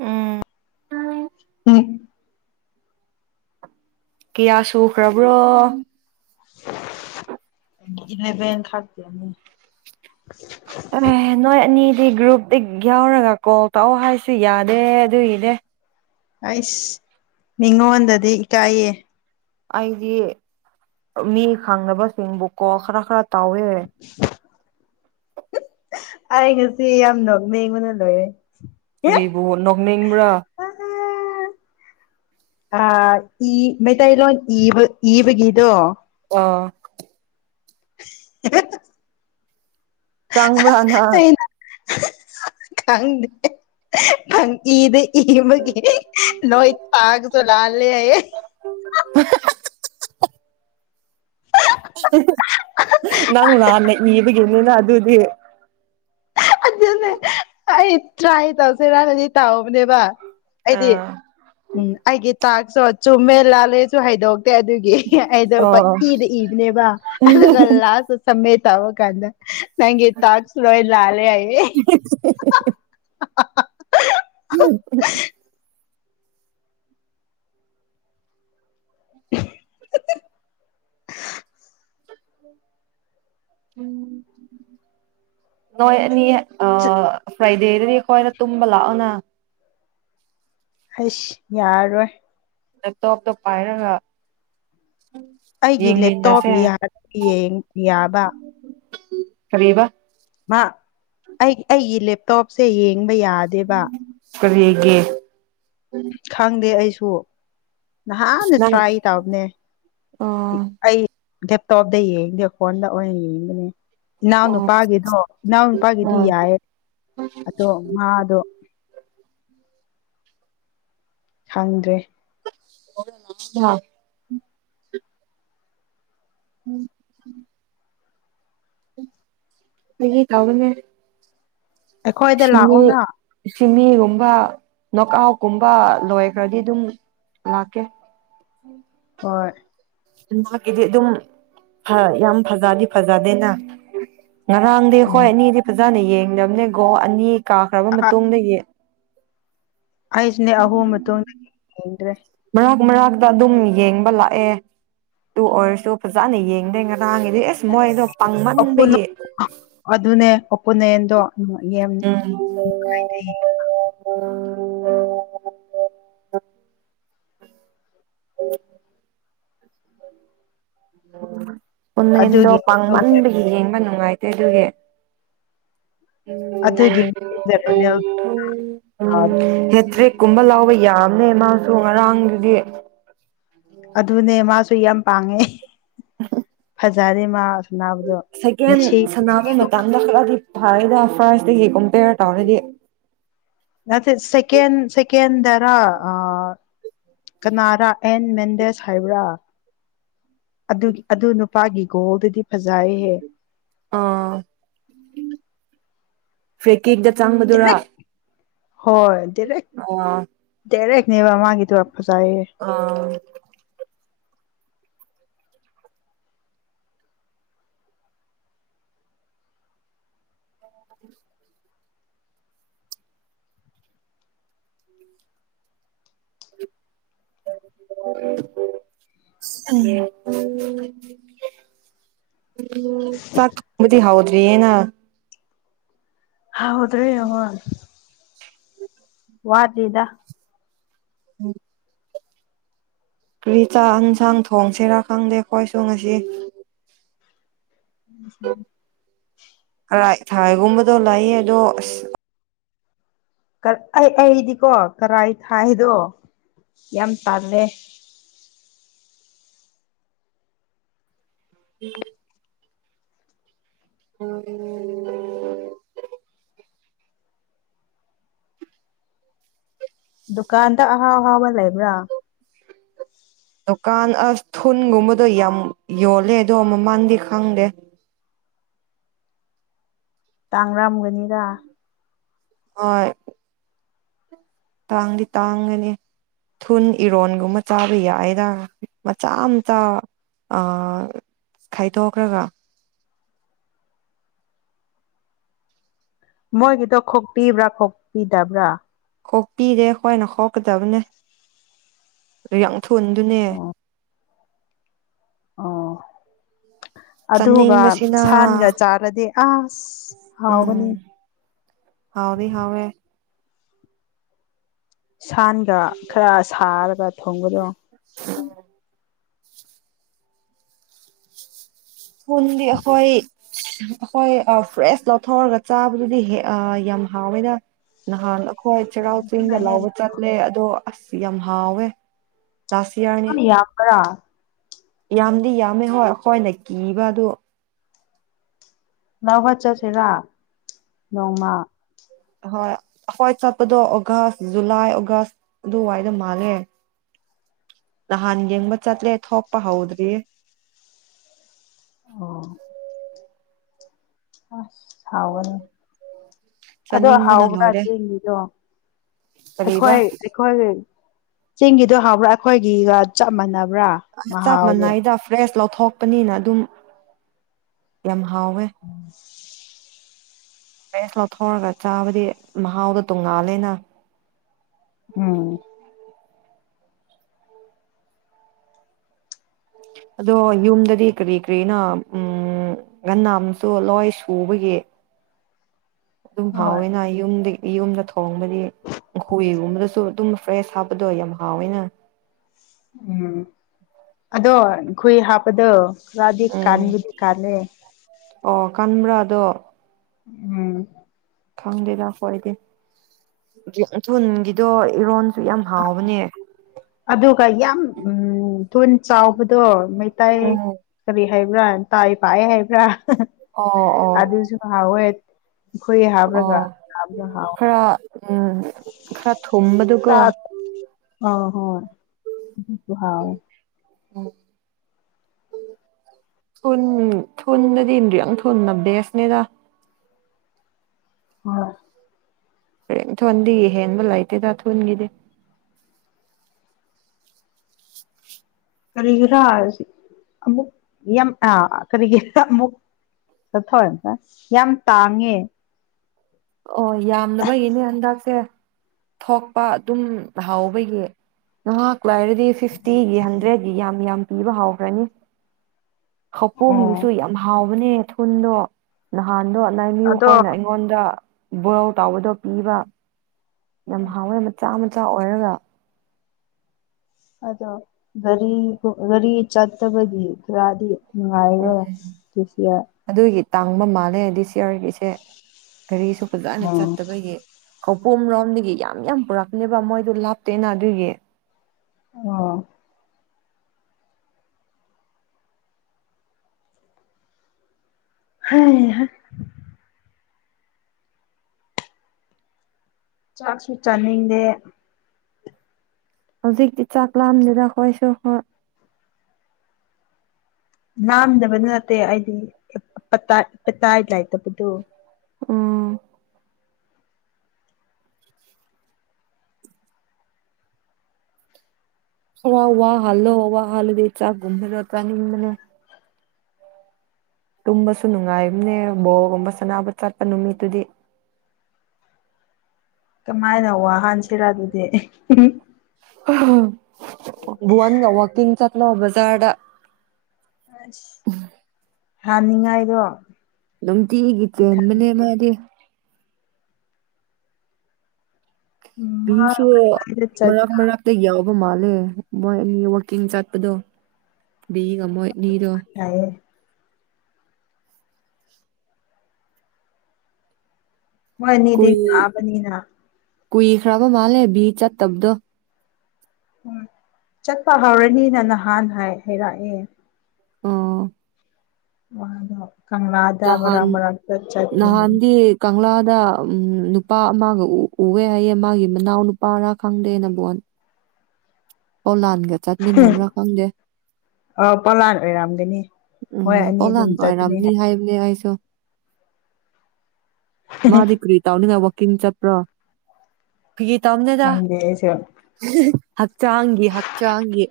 ꯎꯝ ꯎꯝ ꯀꯤꯌꯥ ꯁꯨꯈ꯭ꯔꯕ꯭ꯔꯣ ꯏꯂꯕꯦꯟ ꯈꯛꯇꯅꯤ ꯑ ꯅꯣꯏ ꯑꯅꯤ ꯍꯥꯏꯗꯤ ꯒ꯭ꯔꯨꯞꯇ ꯌꯥꯎꯔꯒ ꯀꯣꯜ ꯇꯧꯑꯣ ꯍꯥꯏꯁꯨ ꯌꯥꯗꯦ ꯑꯗꯨꯒꯤꯅꯦ ꯑꯩꯁ ꯃꯤꯉꯣꯟꯗꯗꯤ ꯏꯀꯥꯏꯌꯦ ꯑꯩꯗꯤ ꯃꯤ ꯈꯪꯅꯕꯁꯤꯡꯕꯨꯀꯣ ꯈꯔ ꯈꯔ ꯇꯥꯎꯋꯦ ꯑꯩ ꯉꯁꯤ ꯌꯥꯝ ꯅꯣꯛꯅꯤꯡꯕꯅ ꯂꯣꯏꯔꯦ ꯀꯔꯤꯕꯨ ꯅꯣꯛꯅꯤꯡꯕ꯭ꯔꯥ ꯑ ꯃꯩꯇꯩꯂꯣꯟ ꯏꯕ ꯏꯕꯒꯤꯗꯣ ꯑ [unintelligible] ꯆꯥꯡꯕ꯭ꯔꯥ ꯅꯪ ꯈꯪꯪꯗꯦ ꯏꯗꯤ ꯏꯕꯒꯤ ꯂꯣꯏ ꯊꯥꯕꯗ ꯂꯥꯜꯂꯦ ꯍꯥꯌꯦ ꯅꯪ ꯂꯥꯟꯅ ꯏꯕꯒꯤꯅꯤꯅ ꯑꯗꯨꯗꯤ ꯑꯗꯨꯅꯦ ꯑꯩ ꯇꯔ꯭ꯥꯏ ꯇꯧꯁꯦꯔꯅꯗꯤ ꯇꯧꯕꯅꯦꯕ ꯑꯩꯗꯤ ꯑꯣ ꯎꯝ ꯑꯩꯒꯤ ꯇꯥꯛꯁꯇꯣ ꯆꯨꯝꯃꯦ ꯂꯥꯜꯂꯦꯁꯨ ꯍꯥꯏꯗꯣꯛꯇꯦ ꯑꯗꯨꯒꯤ ꯑꯩꯗꯣ ꯄꯏꯗ ꯏꯕꯅꯦꯕ ꯑꯗꯨꯒ ꯂꯥꯁꯇ ꯁꯝꯃꯤꯠ꯫ ꯇꯧꯕ ꯀꯥꯟꯗ꯫ ꯅꯪꯒꯤ ꯇꯥꯛꯁ ꯂꯣꯏ ꯂꯥꯜꯂꯦ ꯍꯥꯏ꯫ [unintelligible] [unintelligible] [unintelligible] ꯅꯣꯏ ꯑꯅꯤ꯫ ꯑꯣ꯫ ꯐ꯭ꯔꯥꯏꯗꯦꯗꯗꯤ ꯑꯩꯈꯣꯏꯗ ꯇꯨꯝꯕ ꯂꯥꯛꯑꯣꯅ꯫ ꯏꯁ ꯌꯥꯔꯣꯏ꯫ ꯂꯦꯞꯇꯣꯞꯇꯣ ꯄꯥꯏꯔꯒ꯫ ꯑꯩꯒꯤ ꯂꯦꯞꯇꯣꯞ ꯌꯦꯡꯃꯤꯟꯅꯁꯦ ꯌꯥ ꯌꯦꯡ ꯌꯥꯕ꯫ ꯀꯔꯤꯕꯥ꯫ ꯃꯥ ꯑꯩ ꯑꯩꯒꯤ ꯂꯦꯞꯇꯣꯞꯁꯦ ꯌꯦꯡ꯫ [unintelligible] ꯌꯥꯗꯦꯕ꯫ ꯀꯔꯤꯒꯤ꯫ ꯈꯥꯡꯗꯦ ꯑꯩꯁꯨ꯫ [inaudible] ꯅꯍꯥꯟꯅ ꯅꯪ ꯇ꯭ꯔꯥꯏ ꯇꯕꯅꯦ ꯑꯣ ꯑꯩ꯫ ꯂꯦꯞꯇꯣꯞꯗ ꯌꯦꯡꯗꯦ ꯐꯣꯟꯗ ꯌꯦꯡꯕꯅꯦ꯫ ꯑꯣ ꯏꯅꯥꯎꯅꯨꯄꯥꯒꯤꯗꯣ ꯏꯅꯥꯎꯅꯄꯥꯒꯤꯗꯤ ꯑ ꯌꯥꯏꯌꯦ ꯑꯗꯣ ꯃꯥꯗꯣ꯫ ꯈꯪꯗ꯭ꯔꯦ꯫ [unintelligible] [inaudible] ꯐꯒꯤ ꯇꯧꯕꯅꯦ꯫ ꯑꯩꯈꯣꯏꯗ ꯁꯤꯃꯤ ꯂꯥꯛꯑꯣꯅ ꯁꯤꯃꯤ ꯒꯨꯝꯕ ꯅꯣꯀꯥꯎꯀꯨꯝꯕ ꯂꯣꯏꯈ꯭ꯔꯗꯤ ꯑꯗꯨꯝ ꯂꯥꯛꯀꯦ꯫ ꯍꯣꯏ꯫ ꯃꯍꯥꯛꯀꯤꯗꯤ ꯑꯗꯨꯝ ꯐ ꯌꯥꯝ ꯐꯖꯗꯤ ꯐꯖꯗꯦꯅ꯫ ꯉꯔꯥꯡꯗꯤ ꯈꯣꯏ ꯎꯝ ꯑꯅꯤꯗꯤ ꯐꯖꯥꯅ ꯌꯦꯡ ꯌꯦꯡꯗꯕꯅꯦ ꯒꯣ ꯑꯅꯤ꯫ ꯀꯥꯈ꯭ꯔꯕ ꯃꯇꯨꯡꯗꯒꯤ꯫ ꯑꯩꯁꯨꯅꯦ ꯑꯍꯨꯝ ꯃꯇꯨꯡꯗꯒꯤ ꯌꯦꯡꯗ꯭ꯔꯦ꯫ ꯃꯔꯛ ꯃꯔꯛꯇ ꯑꯗꯨꯝ ꯌꯦꯡꯕ ꯂꯥꯛꯑꯦ ꯑꯗꯨ ꯑꯣꯏꯔꯁꯨ ꯐꯖꯅ ꯌꯦꯡꯗꯦ ꯉꯔꯥꯡꯒꯤꯗꯤ ꯏꯁ ꯃꯣꯏꯗꯣ꯫ ꯄꯥꯡꯃꯟꯕꯒꯤ [unintelligible] ꯑꯗꯨꯅꯦ꯫ ꯄꯨꯅꯦꯟꯗꯣ꯫ [inaudible] [inaudible] [inaudible] ꯑꯣ [inaudible] [inaudible] ꯎꯟꯗꯣ ꯑꯗꯨꯒꯤ ꯃꯇꯨꯡꯗ ꯄꯥꯡꯃꯟꯕꯒꯤ ꯌꯦꯡꯕ ꯅꯨꯡꯉꯥꯏ ꯗꯨꯒꯦ ꯑꯗꯨꯒꯤ ꯍꯦꯠꯇꯔꯤ ꯀꯨꯝꯕ ꯂꯧꯕ ꯌꯥꯝꯅꯦ ꯃꯥꯁꯨ ꯉꯔꯥꯡꯗꯨꯗꯤ ꯑꯗꯨꯅꯦ ꯃꯥꯁꯨ ꯌꯥꯝ ꯄꯥꯡꯉꯦ [unintelligible] ꯖꯥꯔꯤ ꯁꯀꯦꯟ ꯁꯅꯥꯅꯕ ꯃꯇꯝꯗ ꯈꯔꯗꯤ꯫ ꯐꯥꯏꯗ ꯐ꯭ꯔꯥꯏꯁꯇꯀꯨꯝ ꯊꯤꯅ ꯇꯧꯔꯥꯗꯤ ꯅꯠꯇꯦ ꯁꯦꯀꯦꯟ ꯁꯦꯀꯦꯟꯗꯔꯥ ꯑꯥ ꯀꯅꯥꯔꯥ ꯑꯦꯟ ꯃꯦꯟꯗꯦꯁ ꯍꯥꯏꯕ꯭ꯔꯥ ꯑꯗꯨ ꯑꯗꯨ ꯅꯨꯄꯥꯒꯤ ꯒꯣꯜꯗꯨꯗꯤ ꯐꯖꯩꯍꯦ꯫ ꯑꯥ ꯐꯤ ꯀꯦꯛꯇ ꯆꯥꯡꯕꯗꯨꯔꯥ ꯗꯥꯏꯔꯦꯛ ꯍꯣꯏ ꯗꯔꯦꯛ ꯇꯦꯔꯦꯛꯅꯤꯕ ꯃꯥꯒꯤꯗꯣ ꯐꯖꯩꯌꯦ ꯑꯥ [inaudible] ꯆꯥꯛ ꯊꯣꯡꯕꯗꯤ ꯍꯥꯎꯗ꯭ꯔꯤꯅ ꯍꯥꯎꯇꯥ ꯌꯦꯉꯦ ꯋꯥꯠꯂꯤꯗ ꯎꯝ ꯀꯔꯤ ꯆꯥꯛ ꯌꯦꯟꯁꯥꯡ ꯊꯣꯡꯁꯤ ꯔꯥ ꯈꯪꯗꯦ ꯑꯩꯈꯣꯏꯁꯨ ꯉꯁꯤ ꯎ [unintelligible] ꯊꯥꯏꯒꯨꯝꯕꯗꯣ ꯂꯥꯛꯑ ꯑꯗꯣ ꯑꯁ ꯑꯩ ꯑꯩꯗꯤꯀꯣ ꯀꯔꯥꯏ ꯊꯥꯏꯗꯣ ꯌꯥꯝ ꯇꯜꯂꯦ ꯎꯝ ꯎꯝ [unintelligible] ꯗꯨꯀꯥꯟꯗ ꯑꯍꯥꯎ ꯑꯍꯥꯎꯕ ꯂꯩꯕ꯭ꯔꯥ꯫ ꯗꯨꯀꯥꯟ ꯑꯁ ꯊꯨꯟꯒꯨꯝꯕꯗꯣ ꯌꯥꯝ ꯌꯣꯜꯂꯦ ꯑꯗꯣ ꯃꯃꯜꯗꯤ ꯈꯪꯗꯦ꯫ ꯇꯥꯡꯔꯝꯒꯅꯤꯔ ꯍꯣꯏ ꯇꯥꯡꯗꯤ ꯇꯥꯡꯒꯅꯤ ꯊꯨꯟ ꯏꯔꯣꯟꯒꯨꯝꯕ ꯆꯥꯕ ꯌꯥꯏꯗ ꯃꯆꯥ ꯃꯆꯥ ꯈꯥꯏꯗꯣꯛꯈ꯭ꯔꯒ ꯃꯣꯏꯒꯤꯗꯣ ꯈꯣꯛꯄꯤꯕ꯭ꯔꯥ ꯈꯣꯛꯄꯤꯗꯕ꯭ꯔꯥ ꯀꯣꯛꯄꯤꯔꯦ ꯑꯩꯈꯣꯏꯅ ꯍꯥꯎꯀꯗꯕꯅꯦ ꯊꯨꯟꯗꯨꯅꯦ ꯑꯣ ꯑꯣ ꯑꯗꯨꯒ ꯆꯥꯅꯤꯡꯕꯁꯤꯅ ꯁꯥꯟꯒ ꯆꯥꯔꯗꯤ ꯑꯁ ꯍꯥꯎꯒꯅꯤ ꯎꯝ ꯍꯥꯎꯗꯤ ꯍꯥꯎꯋꯦ ꯁꯥꯟꯒ ꯈꯔ ꯁꯥꯔꯒ ꯊꯣꯡꯒ꯭ꯔ [unintelligible] ꯍꯟꯗꯤ ꯑꯩ ꯍꯣꯏ ꯑꯩꯈꯣꯏ ꯐ꯭ꯔꯦꯁ ꯂꯧꯊꯣꯛꯔꯒ ꯆꯥꯕꯗꯨꯗꯤ ꯌꯥꯝ ꯍꯥꯎꯋꯦꯅ ꯅꯍꯥꯟ ꯍꯣꯏ ꯆꯩꯔꯥꯎ ꯑꯗꯨꯅ ꯆꯤꯡꯗ ꯂꯥꯎꯧꯕ ꯍꯦꯟꯅ ꯆꯠꯂꯦ ꯑꯗꯣ ꯑꯁ ꯌꯥꯝ ꯍꯥꯎꯋꯦ ꯂꯥꯁ ꯌꯥꯔꯅꯤ ꯅꯤ ꯌꯥꯝ ꯀꯔ ꯌꯥꯝꯗꯤ ꯌꯥꯝꯃꯦ ꯍꯣꯏ ꯑꯩꯈꯣꯏꯅ ꯀꯤꯕ ꯑꯗꯨ ꯂ ꯍꯠ ꯆꯠꯁꯤꯔ ꯅꯣꯡꯃ ꯍꯣꯏ ꯍꯣꯏ ꯆꯠꯄꯗꯣ ꯑꯣꯒꯁ ꯖꯨꯂꯥꯏ ꯑꯣꯒꯁ ꯑꯗꯨꯋꯥꯏꯗ ꯃꯥꯜꯂꯦ ꯅꯍꯥꯟ ꯌꯦꯡꯕ ꯆꯠꯂꯦ ꯊꯣꯛꯄ ꯍꯧꯗ꯭ꯔꯤ ꯑ [inaudible] ꯑ ꯊꯥꯎꯅꯤ ꯑꯗꯣ ꯆꯥꯅꯤꯡꯕꯅ ꯍꯥꯎꯕ꯭ꯔꯥ ꯂꯣꯏꯔꯦ ꯆꯦꯡꯅꯤꯗꯣ ꯀꯔꯤꯕ ꯑꯩꯈꯣꯏ ꯑꯩꯈꯣꯏ ꯆꯤꯡꯒꯤꯗꯣ ꯍꯕ꯭ꯔꯥ ꯑꯩꯈꯣꯏꯒꯤꯒ ꯆꯞ ꯃꯥꯟꯅꯕ ꯑ ꯆꯞ ꯃꯅꯥ ꯏꯗ ꯐ꯭ꯔꯦꯁ ꯂꯧꯊꯣꯛꯄꯅꯤꯅ ꯑꯗꯨꯝ ꯌꯥꯝ ꯍꯋꯦ [unintelligible] ꯕꯦꯁ ꯂꯧꯊꯣꯛꯔꯒ ꯆꯥꯕꯗꯤ ꯃꯍꯥꯎꯗꯣ ꯇꯣꯡꯉꯥꯜꯂꯦꯅ ꯎꯝ ꯑꯗꯣ ꯌꯨꯝꯗꯗꯤ ꯀꯔꯤ ꯀꯔꯤꯅꯣ ꯎꯝ ꯉꯟꯅ ꯑꯃꯁꯨ ꯂꯣꯏ ꯁꯨꯕꯒꯤ ꯑꯗꯨꯝ ꯍꯣꯏ ꯐꯥꯎꯋꯦꯅ ꯑꯩ ꯌꯨꯝꯗꯤ ꯏ ꯌꯨꯝꯗ ꯈꯕꯗꯤ ꯍꯧꯏꯒꯨꯝꯕꯗꯁꯨ ꯑꯗꯨꯝ ꯐ꯭ꯔꯦꯁ ꯍꯥꯞꯄꯗꯣ ꯌꯥꯝ ꯍꯥꯎꯋꯦꯅ ꯎꯝ ꯑꯗꯣ ꯈꯣꯏ ꯍꯥꯞꯄꯗꯣ ꯁꯀ꯭ꯔꯙ ꯎꯝ ꯀꯥꯥꯟꯕꯨꯗꯤ ꯀꯂꯦ ꯑꯣ ꯀꯟꯕ꯭ꯔꯥ ꯑꯗꯣ ꯎꯝ ꯈꯪꯗꯦꯗ ꯐꯣꯏꯗꯤ ꯊꯨꯜꯒꯤꯗꯣ ꯏꯔꯣꯟ ꯁꯨ ꯌꯥꯝ ꯍꯥꯎꯕꯅꯦ ꯑꯗꯨꯒ ꯌꯥꯝ ꯎ ꯊꯨꯅ ꯆꯥꯎꯕꯗꯣ ꯎꯝ ꯀꯔꯤ ꯍꯩꯕ꯭ꯔꯥ ꯑꯦꯟ ꯇ ꯄꯌꯦ ꯍꯥꯏꯩꯕ꯭ꯔꯥ ꯑꯣ ꯑꯣ ꯑꯗꯨꯁꯨ ꯍꯣꯏ ꯑꯩꯈꯣꯏ ꯍꯥꯞꯕ꯭ꯔꯒ ꯑꯣ ꯍꯥꯕꯒ ꯍꯥꯎꯋ ꯈꯔ ꯎꯝ ꯈꯔ ꯊꯨꯝꯕꯗꯨꯀꯣ ꯑ ꯍꯣꯏ ꯄꯨ ꯍꯥꯥꯎꯋꯦ ꯊꯨꯝ ꯊꯨꯝꯅꯗꯤ ꯌꯥꯝ ꯐꯕꯅꯦ ꯕꯦꯁꯅꯤꯗ ꯍꯣꯏ ꯍꯔꯦꯟ ꯊꯣꯟꯗꯤ ꯍꯦꯟꯕ ꯂꯩꯇꯦꯗ ꯊꯨꯟꯒꯤꯗꯤ ꯀꯔꯤꯒꯤꯔꯥ ꯑꯃꯨꯛ ꯌꯥꯝ ꯀꯔꯤꯒꯤꯔꯥ ꯑꯃꯨꯛ ꯆꯠꯊ ꯌꯥꯝ ꯇꯥꯡꯉꯦ ꯑꯣ ꯌꯥꯝꯗꯕꯒꯤꯅꯦ ꯍꯟꯗꯛꯁꯦ ꯊꯣꯛꯄ ꯑꯗꯨꯝ ꯍꯥꯎꯕꯒꯤ ꯉꯍꯥꯛ ꯥꯏꯔꯗꯤ ꯐꯤꯐꯇꯤꯒꯤ ꯍꯟꯗ꯭ꯔꯦꯗꯀꯤ ꯌꯥꯝ ꯌꯥꯝ ꯄꯤꯕ ꯍꯧꯥꯎꯈ꯭ꯔꯅꯤ ꯑꯣ ꯈꯧꯄꯨꯝꯗꯨꯁꯨ ꯌꯥꯝ ꯍꯥꯎꯕꯅꯦ ꯊꯨꯟꯗꯣ ꯅꯍꯥꯟꯗꯣ ꯑꯗꯣ ꯅꯤꯌꯨꯈꯣꯏꯅ ꯑꯩꯉꯣꯟꯗ ꯕꯣꯏꯜ ꯇꯧꯕꯗꯣ ꯄꯤꯕ ꯌꯥꯝ ꯍꯥꯎꯋꯦ ꯃꯆꯥ ꯃꯆꯥ ꯑꯣꯏꯔꯒ ꯑꯗꯣ ꯒꯥꯔꯤ ꯒꯥꯔꯤ ꯆꯠꯇꯕꯒꯤ ꯈꯔꯗꯤ ꯎꯝ ꯅꯨꯡꯉꯥꯏꯔꯦ ꯁꯤꯌꯥ ꯑꯗꯨꯒꯤ ꯇꯥꯡꯕ ꯃꯥꯜꯂꯦ ꯍꯥꯏꯗꯤ ꯁꯤꯌꯔꯒꯤꯁꯦ ꯒꯥꯔꯤꯁꯨ ꯐꯖꯅ ꯎꯝ ꯆꯠꯇꯕꯒꯤ ꯈꯧꯄꯨꯝꯔꯣꯝꯗꯒꯤ ꯌꯥꯝ ꯌꯥꯝ ꯄꯨꯔꯛꯄꯅꯦꯕ ꯃꯣꯏꯗꯨ ꯂꯥꯞꯇꯦꯅ ꯑꯗꯨꯒꯤ ꯑ ꯍꯩ ꯍꯥ ꯆꯥꯛꯁꯨ ꯆꯥꯅꯤꯡꯗꯦ ꯍꯧꯖꯤꯛꯇꯤ ꯆꯥꯛꯂꯥꯝꯗꯦꯗ ꯑꯩꯈꯣꯏꯁꯨ ꯍꯣꯏ ꯂꯥꯝꯗꯕꯗꯤ ꯅꯠꯇꯦ ꯑꯩꯗꯤ ꯑꯦꯄꯇꯥꯏꯞ ꯄꯇꯥꯏꯞ ꯂꯩꯥꯇꯕꯗꯨ ꯎꯝ ꯈꯔ ꯋꯥꯍꯜꯂꯣ ꯋꯥꯍꯜꯂꯗꯤ ꯆꯥꯛ ꯀꯨꯝꯕꯗꯣ ꯆꯥꯅꯤꯡꯕꯅꯦ ꯇꯨꯝꯕꯁꯨ ꯅꯨꯡꯉꯥꯏꯕꯅꯦ ꯕꯣꯜꯒꯨꯝꯕ ꯁꯅꯥꯕ ꯆꯠꯄ ꯅꯨꯃꯤꯠꯇꯨꯗꯤ ꯀꯃꯥꯏꯅ ꯋꯥꯍꯥꯟꯁꯤꯔ ꯑꯗꯨꯗꯤ ꯨꯋꯥꯟꯒ ꯋꯥꯀꯤꯡ ꯆꯠ ꯂꯣ ꯕꯖꯥꯔꯗ ꯑꯁ ꯍꯥꯅꯤꯡꯉꯥꯏꯗꯣ ꯅꯨꯡꯇꯤꯒꯤ ꯆꯦꯟꯕꯅꯦ ꯃꯥꯗꯤ ꯃꯣꯏ ꯃꯤꯕꯤꯁꯨ ꯃꯔꯛ ꯃꯔꯛ ꯇ ꯌꯥꯎ ꯃꯥꯜꯂꯦ ꯃꯣꯏ ꯑꯅꯤ ꯋꯥꯛꯀꯤꯡ ꯆꯠꯄꯗꯣ ꯕꯤꯒ ꯃꯣꯏ ꯑꯅꯤꯗꯣ ꯃꯣꯏ ꯑꯅꯤꯗꯤ ꯀꯨꯏ ꯌꯥꯕꯅꯤꯅ ꯀꯨꯏꯈ꯭ꯔꯕ ꯃꯥꯜꯂꯦ ꯕꯤ ꯆꯠꯇꯕꯗꯣ꯫ ꯎꯝ ꯆꯠꯄ ꯍꯧꯎꯔꯅꯤꯅ ꯅꯍꯥꯟ ꯍꯥꯏꯔꯛꯑꯦ꯫ ꯑꯣ꯫ ꯋꯥꯗꯣ꯫ ꯀꯪꯂꯥꯗ ꯅꯍꯥꯟ ꯃꯔꯛ ꯃꯔꯛꯇ ꯆꯠꯀꯅꯤ꯫ ꯗ ꯎꯝ ꯅꯨꯄꯥ ꯑꯃꯒ ꯎꯋꯦ ꯍꯥꯏꯌꯦ ꯃꯥꯒꯤ ꯃꯅꯥꯎ ꯅꯨꯄꯥꯔ ꯈꯪꯗꯦ ꯅꯝꯕꯣꯟ꯫ ꯑꯣꯂꯥꯟ꯫ ꯎꯝ ꯑꯄꯂꯥꯟ ꯑꯣꯏꯔꯝꯒꯅꯤ꯫ ꯎ ꯃꯣꯏ ꯑꯅꯤ ꯑꯗꯨꯝ ꯑꯣꯂꯥꯟ ꯆꯠꯄꯅꯤ ꯑꯣꯏꯔꯝꯅꯤ ꯍꯥꯏ ꯍꯥꯏꯕꯅꯦ ꯑꯩꯁꯨ꯫ ꯃꯥꯗꯤ ꯀ꯭ꯔꯤ ꯇꯧꯅꯤꯉꯥꯏ ꯋꯥ ꯀꯤꯡ ꯆꯄ꯭ꯔꯣ꯫ ꯐꯒꯤ ꯇꯝꯅꯦꯗ꯫ ꯈꯪꯗꯦ ꯑꯩꯁꯨ ꯍꯛꯆꯥꯡꯒꯤ ꯍꯛꯆꯥꯡꯒꯤ꯫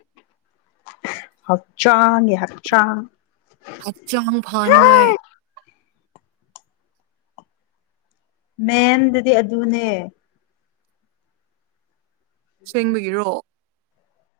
ꯍꯛꯆꯥꯡꯒꯤ ꯍꯛꯆꯥꯡ꯫ ꯍꯛꯆꯥꯡ ꯐꯅꯤꯉꯥꯏ꯫ ꯃꯦꯟꯗꯗꯤ ꯑꯗꯨꯅꯦ꯫ ꯁꯦꯡꯕꯒꯤꯔꯣ꯫